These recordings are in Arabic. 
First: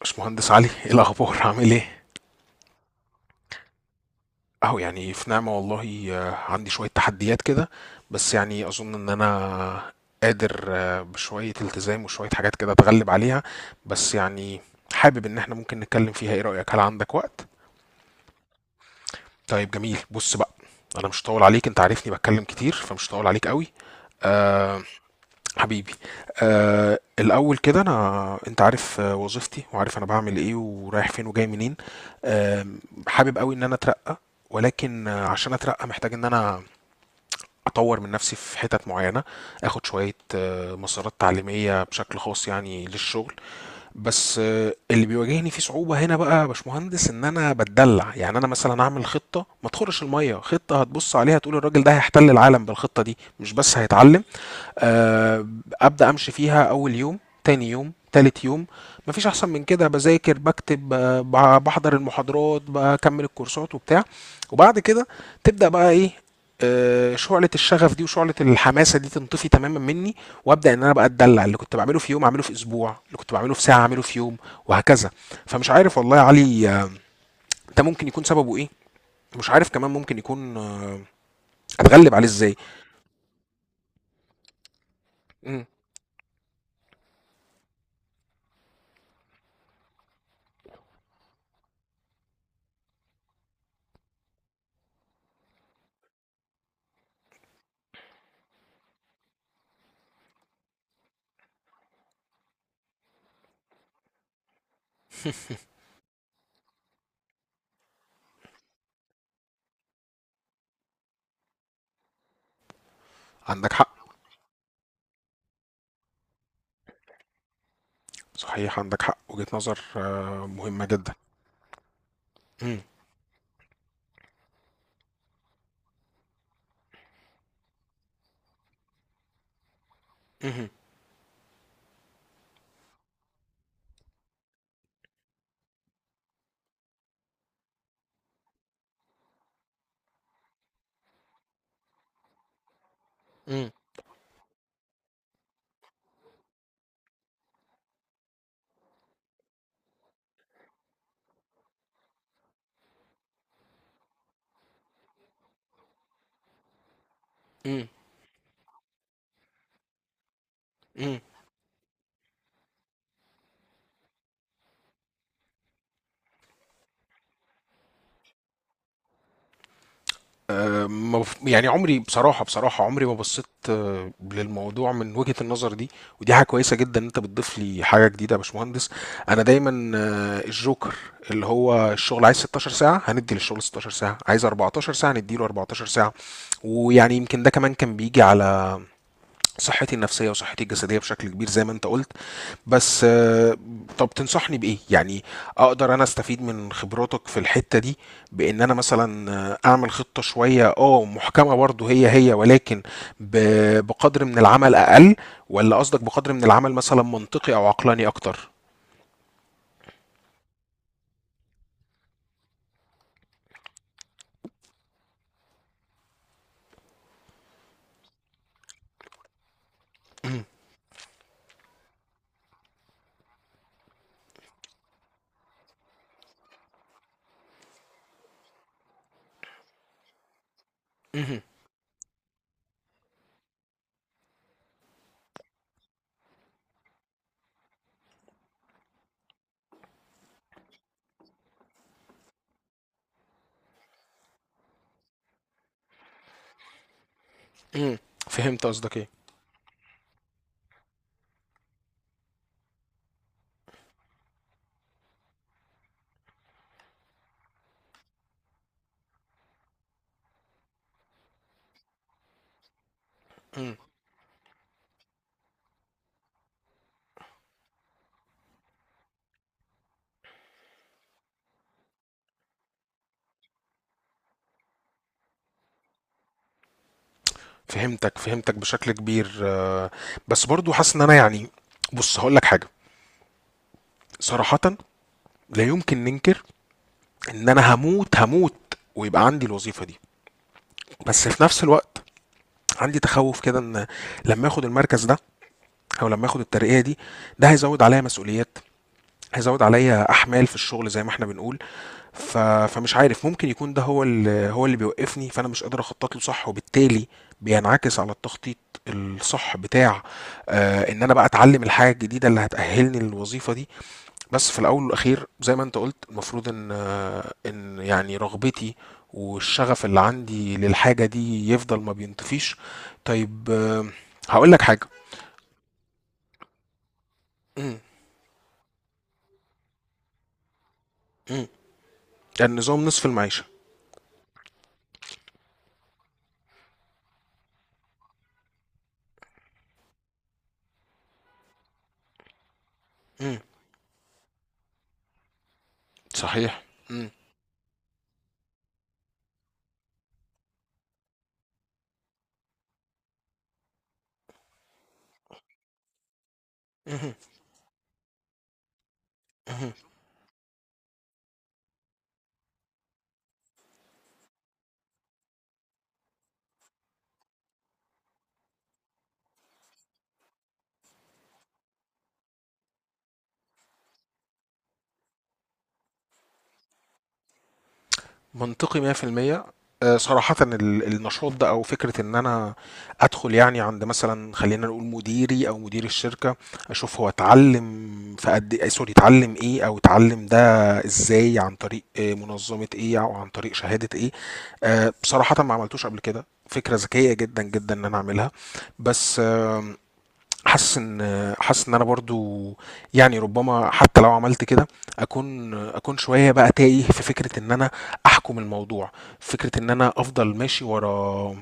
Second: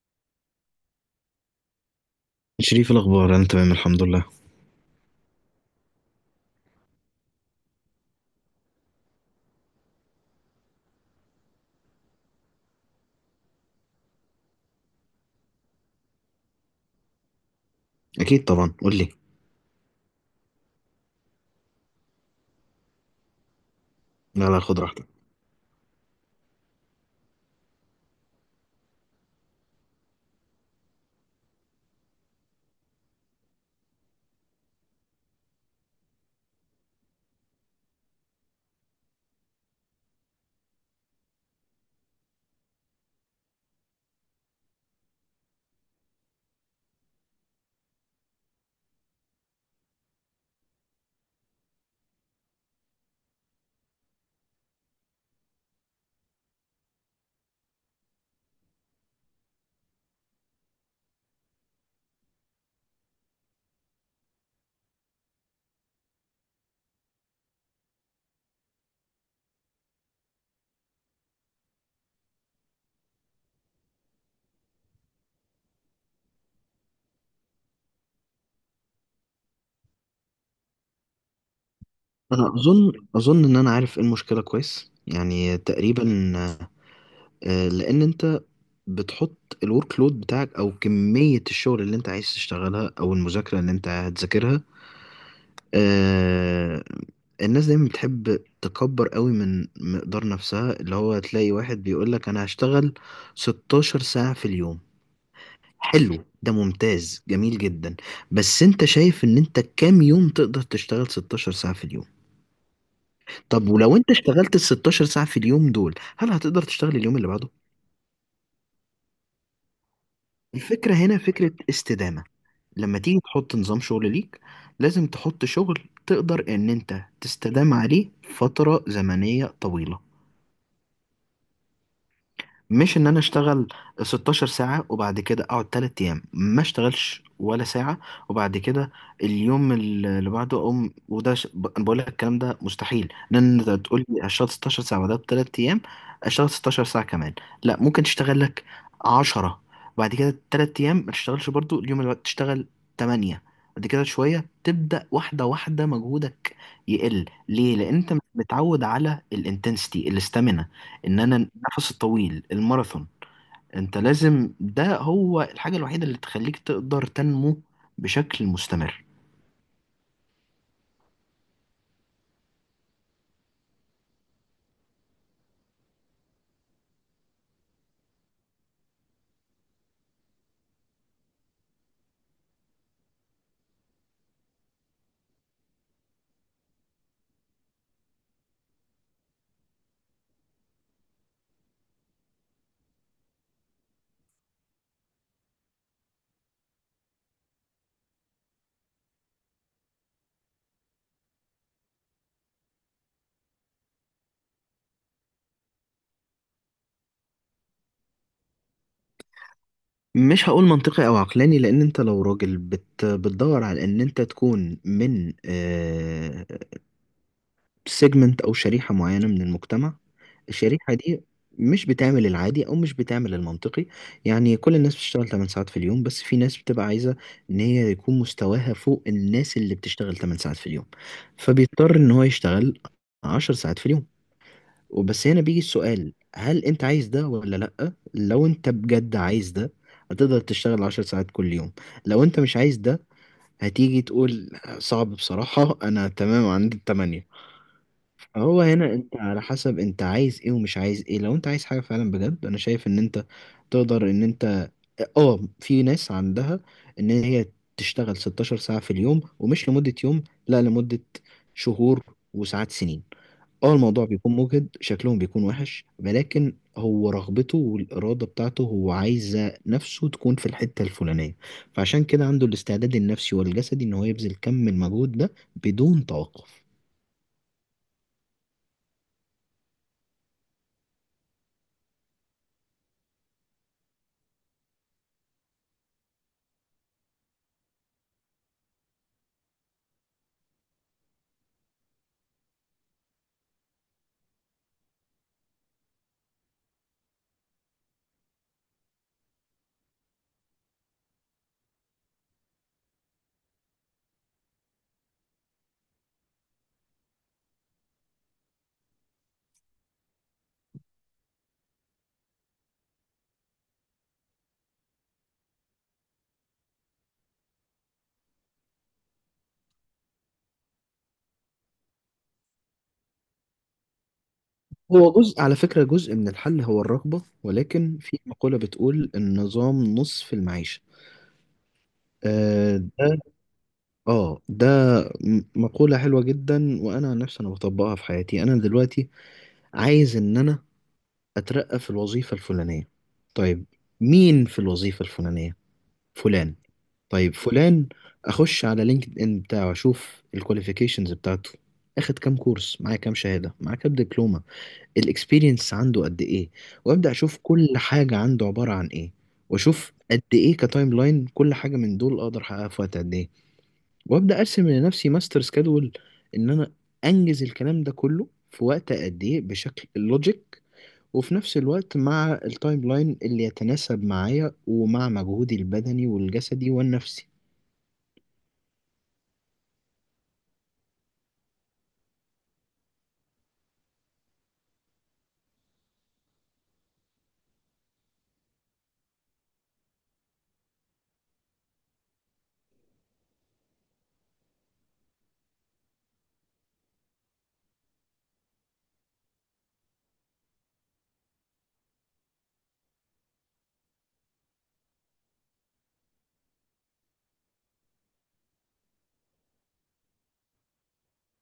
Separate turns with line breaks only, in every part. باشمهندس علي، ايه الاخبار؟ عامل ايه؟
شريف، الأخبار؟ أنا تمام الحمد لله.
اهو يعني في نعمة والله. عندي شوية تحديات كده. بس يعني اظن ان انا قادر، بشوية التزام وشوية حاجات كده اتغلب عليها. بس يعني حابب ان احنا ممكن نتكلم فيها. ايه رأيك؟ هل عندك وقت؟
اكيد طبعا، قول لي.
طيب جميل. بص بقى، انا مش هطول عليك، انت عارفني بتكلم كتير فمش هطول عليك قوي.
لا لا، خد راحتك.
حبيبي. الاول كده انا انت عارف، وظيفتي وعارف انا بعمل ايه ورايح فين وجاي منين. آه حابب قوي ان انا اترقى. ولكن عشان اترقى محتاج ان انا اطور من نفسي في حتت معينه، اخد شويه مسارات تعليميه بشكل خاص يعني للشغل. بس اللي بيواجهني فيه صعوبه هنا بقى يا باشمهندس ان انا بتدلع. يعني انا مثلا اعمل خطه ما تخرش الميه، خطه هتبص عليها تقول الراجل ده هيحتل العالم بالخطه دي مش بس هيتعلم. آه، ابدا امشي فيها اول يوم، تاني يوم، تالت يوم، مفيش احسن من كده، بذاكر، بكتب، بحضر المحاضرات، بكمل الكورسات وبتاع. وبعد كده تبدا بقى ايه؟ شعلة الشغف دي وشعلة الحماسة دي تنطفي تماما مني. وابدا ان انا بقى اتدلع، اللي كنت بعمله في يوم اعمله في اسبوع، اللي كنت بعمله في ساعة اعمله في يوم، وهكذا. فمش عارف والله يا علي، ده ممكن يكون سببه ايه، مش عارف كمان ممكن يكون اتغلب عليه
انا
ازاي.
اظن ان انا عارف ايه المشكله كويس، يعني
مم،
تقريبا. لان انت بتحط الورك لود بتاعك او كميه الشغل اللي انت عايز تشتغلها او المذاكره اللي انت هتذاكرها. آه، الناس دايما بتحب تكبر قوي من مقدار نفسها، اللي هو تلاقي واحد بيقول لك انا هشتغل 16 ساعه في اليوم. حلو، ده ممتاز جميل جدا. بس انت شايف ان انت كام يوم تقدر تشتغل 16 ساعة في اليوم؟ طب
عندك
ولو
حق.
انت اشتغلت ال 16 ساعة في اليوم دول هل هتقدر تشتغل اليوم اللي بعده؟
صحيح عندك حق، وجهة نظر مهمة
الفكرة
جدا.
هنا فكرة استدامة.
مم.
لما تيجي تحط نظام شغل ليك لازم تحط شغل تقدر ان انت تستدام عليه فترة زمنية طويلة.
مم.
مش ان انا اشتغل 16 ساعة وبعد كده اقعد 3 ايام ما اشتغلش ولا ساعة، وبعد كده اليوم اللي بعده اقوم أنا بقول لك الكلام ده مستحيل. لان
مم.
انت تقول لي اشتغل 16 ساعة، وده بثلاث ايام اشتغل 16 ساعة كمان؟ لا، ممكن تشتغل لك 10، بعد كده 3 ايام ما تشتغلش، برضو اليوم اللي بعده تشتغل 8، بعد كده شوية تبدأ واحدة واحدة مجهودك يقل. ليه؟
مم.
لأن أنت مش متعود على الانتنسيتي الاستامينا،
مم.
ان انا النفس الطويل الماراثون. انت لازم، ده هو الحاجة الوحيدة اللي تخليك تقدر تنمو بشكل مستمر.
آه، ما بف- يعني عمري بصراحة، بصراحة عمري ما بصيت للموضوع من وجهة النظر دي. ودي حاجة كويسة جدا ان انت بتضيف لي حاجة جديدة يا باشمهندس. انا دايما الجوكر، اللي هو الشغل عايز 16 ساعة هندي للشغل 16 ساعة، عايز 14 ساعة نديله 14 ساعة. ويعني يمكن ده كمان كان بيجي على صحتي النفسية وصحتي الجسدية بشكل كبير زي ما انت قلت. بس طب تنصحني بإيه؟ يعني أقدر أنا أستفيد من خبراتك في الحتة دي، بإن أنا مثلا أعمل خطة شوية محكمة برضه، هي هي ولكن بقدر من العمل أقل. ولا قصدك بقدر من العمل مثلا منطقي أو عقلاني أكتر؟
مش هقول منطقي او عقلاني، لان انت لو راجل بتدور على ان انت تكون من سيجمنت او شريحه معينه من المجتمع، الشريحه دي مش بتعمل العادي او مش بتعمل المنطقي. يعني كل الناس بتشتغل 8 ساعات في اليوم، بس في ناس بتبقى عايزه ان هي يكون مستواها فوق الناس اللي بتشتغل 8 ساعات في اليوم.
مهم.
فبيضطر ان هو يشتغل 10 ساعات في اليوم. وبس هنا بيجي السؤال، هل انت عايز ده ولا لا؟ لو انت بجد عايز ده هتقدر تشتغل 10 ساعات كل يوم. لو انت مش عايز ده هتيجي تقول صعب بصراحة، انا تمام عندي التمانية.
مم.
هو
فهمت
هنا
قصدك إيه؟
انت على حسب انت عايز ايه ومش عايز ايه. لو انت عايز حاجة فعلا بجد انا شايف ان انت تقدر ان انت في ناس عندها ان هي تشتغل 16 ساعة في اليوم، ومش لمدة يوم، لا لمدة شهور وساعات سنين. اه،
مم.
الموضوع بيكون مجهد، شكلهم بيكون وحش، ولكن هو رغبته والإرادة بتاعته هو عايزة نفسه تكون في الحتة الفلانية. فعشان كده عنده الاستعداد النفسي والجسدي ان هو يبذل كم من المجهود ده بدون توقف.
فهمتك، فهمتك بشكل كبير، بس برضو حاسس ان انا يعني، بص هقول لك حاجه. صراحه، لا يمكن ننكر ان انا هموت هموت ويبقى عندي الوظيفه دي. بس في نفس الوقت عندي تخوف كده ان لما اخد المركز ده، او لما اخد الترقية دي، ده هيزود عليا مسؤوليات، هيزود عليا احمال في الشغل زي ما احنا بنقول. فمش عارف، ممكن يكون ده هو اللي بيوقفني، فانا مش قادر اخطط له صح وبالتالي بينعكس على التخطيط الصح بتاع ان انا بقى اتعلم الحاجة الجديدة اللي هتأهلني للوظيفة دي. بس في الاول والاخير زي ما انت قلت المفروض ان يعني رغبتي والشغف اللي عندي للحاجه دي يفضل ما بينطفيش. طيب هقول لك حاجه.
هو جزء، على فكرة جزء من الحل هو الرغبة،
مم،
ولكن في مقولة بتقول النظام نصف المعيشة.
مم.
آه
النظام نصف
ده
المعيشه.
اه ده مقولة حلوة جدا. وانا عن نفسي انا بطبقها في حياتي. انا دلوقتي عايز ان انا اترقى في الوظيفة الفلانية.
مم،
طيب، مين في الوظيفة الفلانية؟ فلان.
صحيح. مم،
طيب فلان، اخش على لينكد ان بتاعه، اشوف الكواليفيكيشنز بتاعته، اخد كام كورس معاه، كام شهادة معاه، كام دبلومة، الاكسبيرينس عنده قد ايه، وابدا
مهم،
اشوف كل حاجه عنده عباره عن ايه.
مهم.
واشوف قد ايه كتايم لاين كل حاجه من دول اقدر احققها في وقت قد ايه. وابدا ارسم لنفسي ماستر سكادول ان انا انجز الكلام ده كله في وقت قد ايه بشكل لوجيك، وفي نفس الوقت مع التايم لاين اللي يتناسب معايا ومع مجهودي البدني والجسدي والنفسي.
منطقي 100%. صراحة النشاط ده أو فكرة إن أنا أدخل يعني عند مثلا، خلينا نقول مديري أو مدير الشركة، أشوف هو اتعلم في قد إيه، سوري اتعلم إيه أو اتعلم ده إزاي، عن طريق منظمة إيه أو عن طريق شهادة إيه. بصراحة ما عملتوش قبل كده، فكرة ذكية جدا جدا إن أنا أعملها. بس حاسس ان انا برضو يعني، ربما حتى لو عملت كده اكون، شويه بقى تايه في فكره ان انا احكم الموضوع، فكره ان انا افضل ماشي ورا،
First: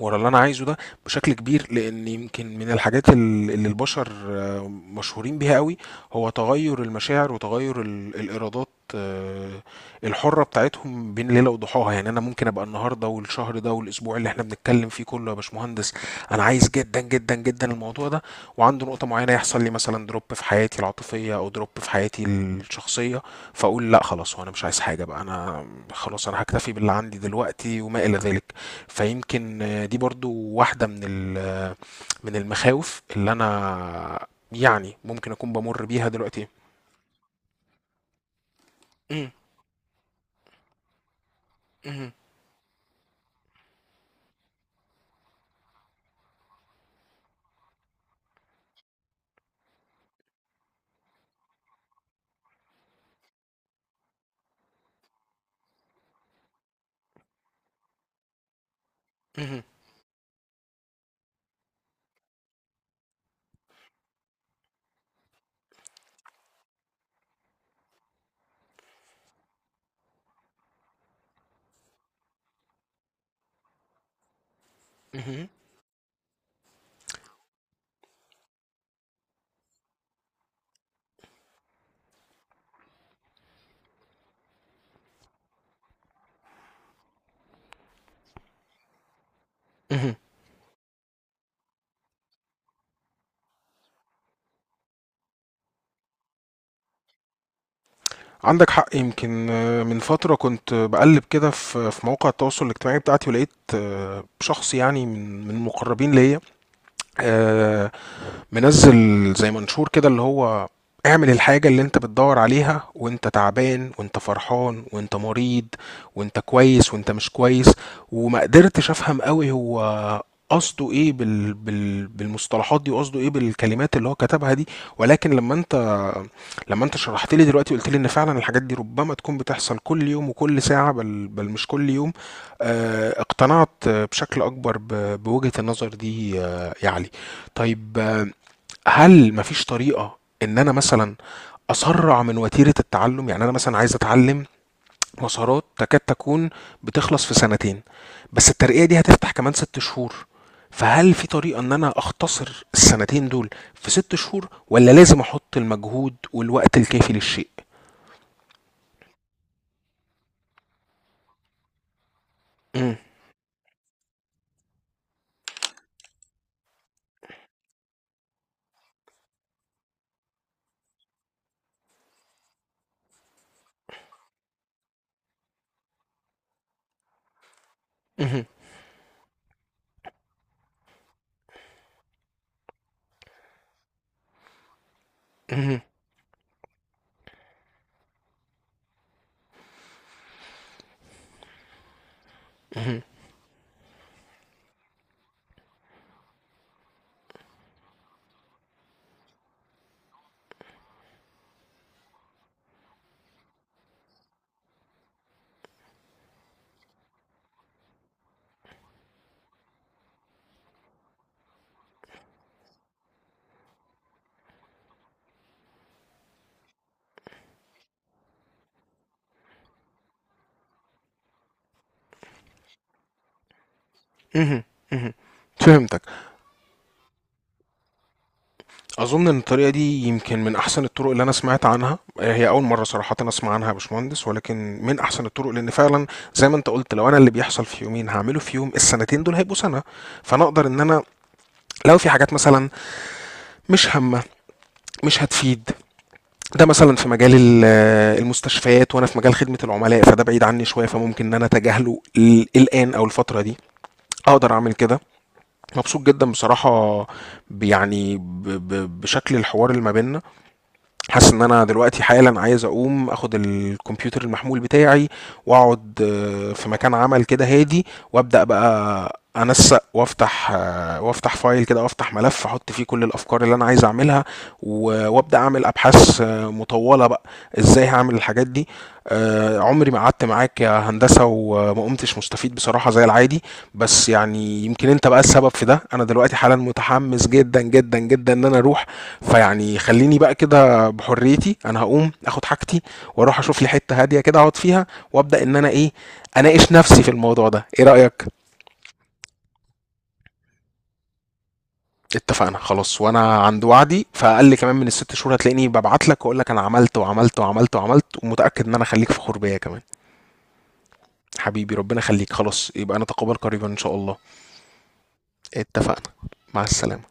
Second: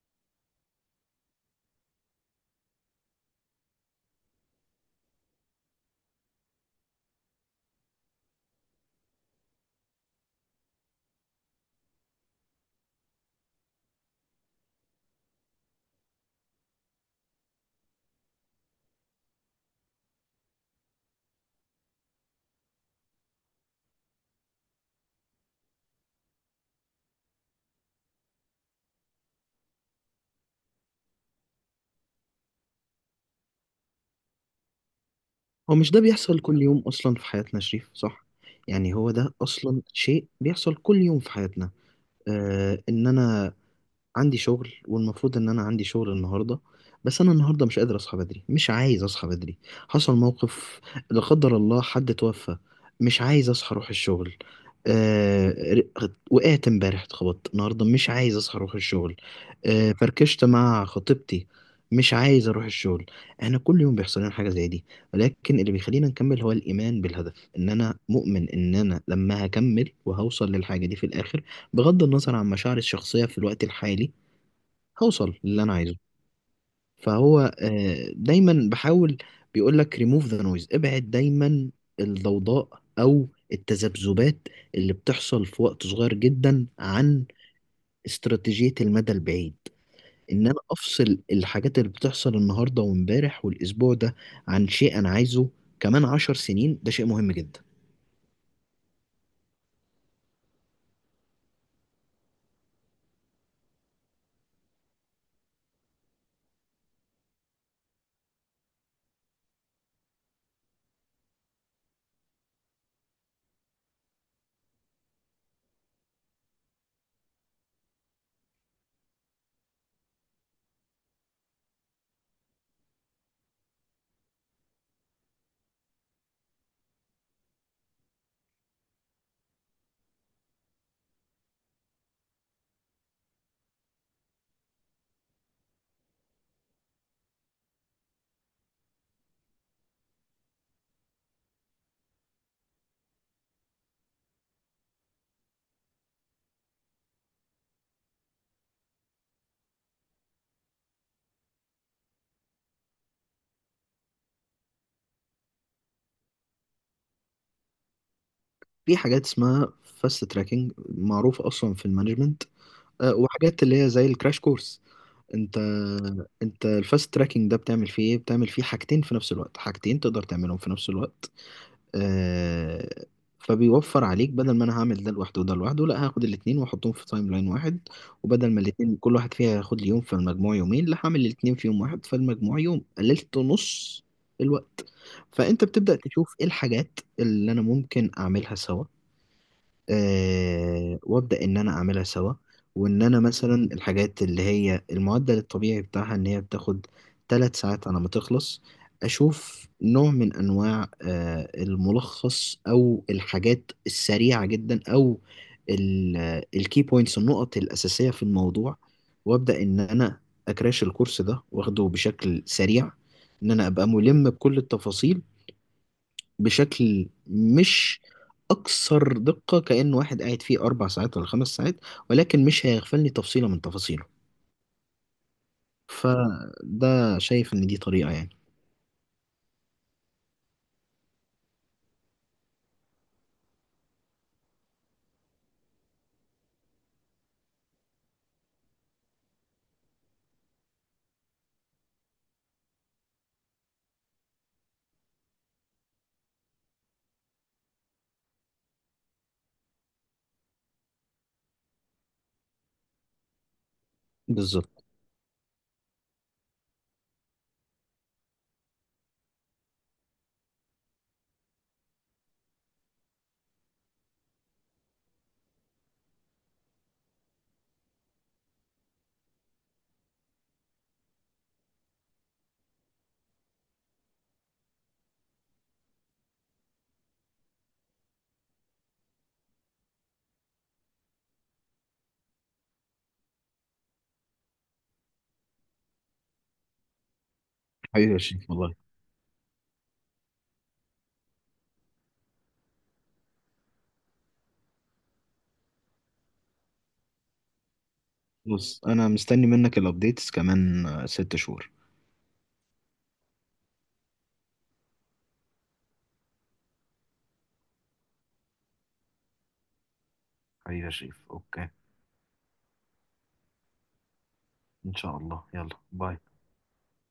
اللي انا عايزه ده بشكل كبير. لان يمكن من الحاجات اللي البشر مشهورين بيها قوي هو تغير المشاعر وتغير الارادات آه، الحرة بتاعتهم بين ليلة وضحاها. يعني انا ممكن ابقى النهاردة والشهر ده والاسبوع اللي احنا بنتكلم فيه كله يا باشمهندس انا عايز جدا جدا جدا الموضوع ده، وعنده نقطة معينة يحصل لي مثلا دروب في حياتي العاطفية او دروب في حياتي الشخصية فاقول لا خلاص وانا مش عايز حاجة بقى، انا خلاص انا هكتفي باللي عندي دلوقتي وما الى ذلك. فيمكن دي برضو واحدة من من المخاوف اللي أنا يعني ممكن أكون
هو
بمر
مش ده
بيها
بيحصل
دلوقتي.
كل يوم اصلا في حياتنا يا شريف؟ صح، يعني هو
مم.
ده اصلا شيء بيحصل كل يوم في حياتنا.
مم.
ان انا عندي شغل، والمفروض ان انا عندي شغل النهارده، بس انا النهارده مش قادر اصحى بدري، مش عايز اصحى بدري. حصل موقف، لا قدر الله حد توفى، مش عايز اصحى اروح الشغل. آه وقعت امبارح، اتخبطت النهارده مش عايز اصحى اروح الشغل.
مم.
فركشت مع خطيبتي، مش عايز اروح الشغل. احنا كل يوم بيحصل لنا حاجه زي دي، ولكن اللي بيخلينا نكمل هو الايمان بالهدف. ان انا مؤمن ان انا لما هكمل وهوصل للحاجه دي في الاخر، بغض النظر عن مشاعري الشخصيه في الوقت الحالي، هوصل
مم.
للي انا عايزه. فهو دايما بحاول، بيقول لك ريموف ذا نويز، ابعد دايما الضوضاء او التذبذبات اللي بتحصل في وقت صغير جدا عن استراتيجية المدى البعيد.
مم.
ان انا افصل الحاجات اللي بتحصل النهاردة وامبارح والاسبوع ده عن شيء انا عايزه كمان عشر سنين، ده شيء مهم جدا.
عندك حق يمكن، من فترة كنت بقلب كده في مواقع التواصل الاجتماعي بتاعتي ولقيت شخص يعني من المقربين ليا، آه، منزل زي منشور كده اللي هو: اعمل الحاجة اللي انت بتدور عليها وانت تعبان وانت فرحان وانت مريض وانت كويس وانت مش كويس. وما قدرتش افهم قوي هو قصده ايه بالمصطلحات دي وقصده ايه بالكلمات اللي هو كتبها دي. ولكن لما انت، شرحت لي دلوقتي وقلت لي ان فعلا الحاجات دي ربما تكون بتحصل كل يوم وكل ساعة، بل مش كل يوم، اقتنعت بشكل اكبر بوجهة النظر دي يا علي. طيب هل مفيش طريقة إن أنا مثلًا أسرّع من وتيرة التعلُّم؟ يعني أنا مثلًا عايز أتعلِّم مسارات تكاد تكون بتخلص في سنتين، بس الترقية دي هتفتح كمان 6 شهور، فهل في طريقة إن أنا أختصر السنتين دول في 6 شهور والّا لازم أحُط المجهود والوقت الكافي للشيء؟
في حاجات اسمها فاست تراكنج معروفة اصلا في المانجمنت،
إمم،
وحاجات اللي هي زي الكراش كورس. انت انت الفاست تراكنج ده بتعمل فيه ايه؟ بتعمل فيه حاجتين في نفس الوقت، حاجتين تقدر تعملهم في نفس الوقت. آه فبيوفر عليك، بدل ما انا هعمل ده لوحده وده لوحده، لا هاخد الاتنين واحطهم في تايم لاين واحد.
اهم،
وبدل ما الاتنين كل واحد فيها هياخد لي يوم فالمجموع يومين، لا هعمل الاتنين في يوم واحد فالمجموع يوم، قللت نص الوقت. فانت
اهم،
بتبدأ تشوف ايه الحاجات اللي انا ممكن اعملها سوا. وابدا ان انا اعملها سوا.
اهم،
وان انا مثلا الحاجات اللي هي المعدل الطبيعي بتاعها ان هي بتاخد ثلاث ساعات على ما تخلص، اشوف نوع من انواع الملخص او الحاجات السريعه جدا او الكي بوينتس النقط الاساسيه في الموضوع، وابدا ان انا اكراش الكورس ده واخده بشكل سريع، ان انا ابقى ملم بكل التفاصيل بشكل مش أكثر دقة كأن واحد قاعد فيه أربع ساعات ولا خمس ساعات، ولكن مش هيغفلني تفصيلة من تفاصيله.
اهم، اهم، فهمتك.
فده شايف إن دي طريقة، يعني.
اظن ان الطريقه دي يمكن من احسن الطرق اللي انا سمعت عنها، هي اول مره صراحه انا اسمع عنها يا باشمهندس، ولكن من احسن الطرق لان فعلا زي ما انت قلت لو انا اللي بيحصل في يومين هعمله في يوم السنتين دول هيبقوا سنه. فانا اقدر ان انا لو في حاجات مثلا مش هامه مش هتفيد، ده مثلا في مجال المستشفيات وانا في مجال خدمه العملاء فده بعيد عني شويه، فممكن ان انا اتجاهله الان او الفتره دي، اقدر اعمل
بالظبط.
كده. مبسوط جدا بصراحه، بشكل الحوار اللي ما بيننا. حاسس ان انا دلوقتي حالا عايز اقوم اخد الكمبيوتر المحمول بتاعي، واقعد في مكان عمل كده هادي، وابدا بقى انسق وافتح، وافتح فايل كده وافتح ملف احط فيه كل الافكار اللي انا عايز اعملها، وابدا اعمل ابحاث مطوله بقى ازاي هعمل الحاجات دي. عمري ما قعدت معاك يا هندسه وما قمتش مستفيد بصراحه زي العادي. بس يعني يمكن انت بقى السبب في ده، انا دلوقتي حالا متحمس جدا جدا
حبيبي يا
جدا ان
شريف
انا
والله.
اروح. فيعني خليني بقى كده بحريتي، انا هقوم اخد حاجتي واروح اشوف لي حته هاديه كده اقعد فيها وابدا ان انا ايه، اناقش نفسي في الموضوع ده. ايه رايك؟
بص، أنا مستني منك الأبديتس كمان ست شهور.
اتفقنا خلاص، وانا عند وعدي، فاقل كمان من الست شهور هتلاقيني ببعت لك واقول لك انا عملت وعملت وعملت وعملت ومتاكد ان انا خليك فخور بيا كمان.
حبيبي يا شريف، اوكي.
حبيبي ربنا يخليك. خلاص يبقى نتقابل قريبا ان شاء الله.
ان شاء الله، يلا
اتفقنا.
باي.
مع السلامه.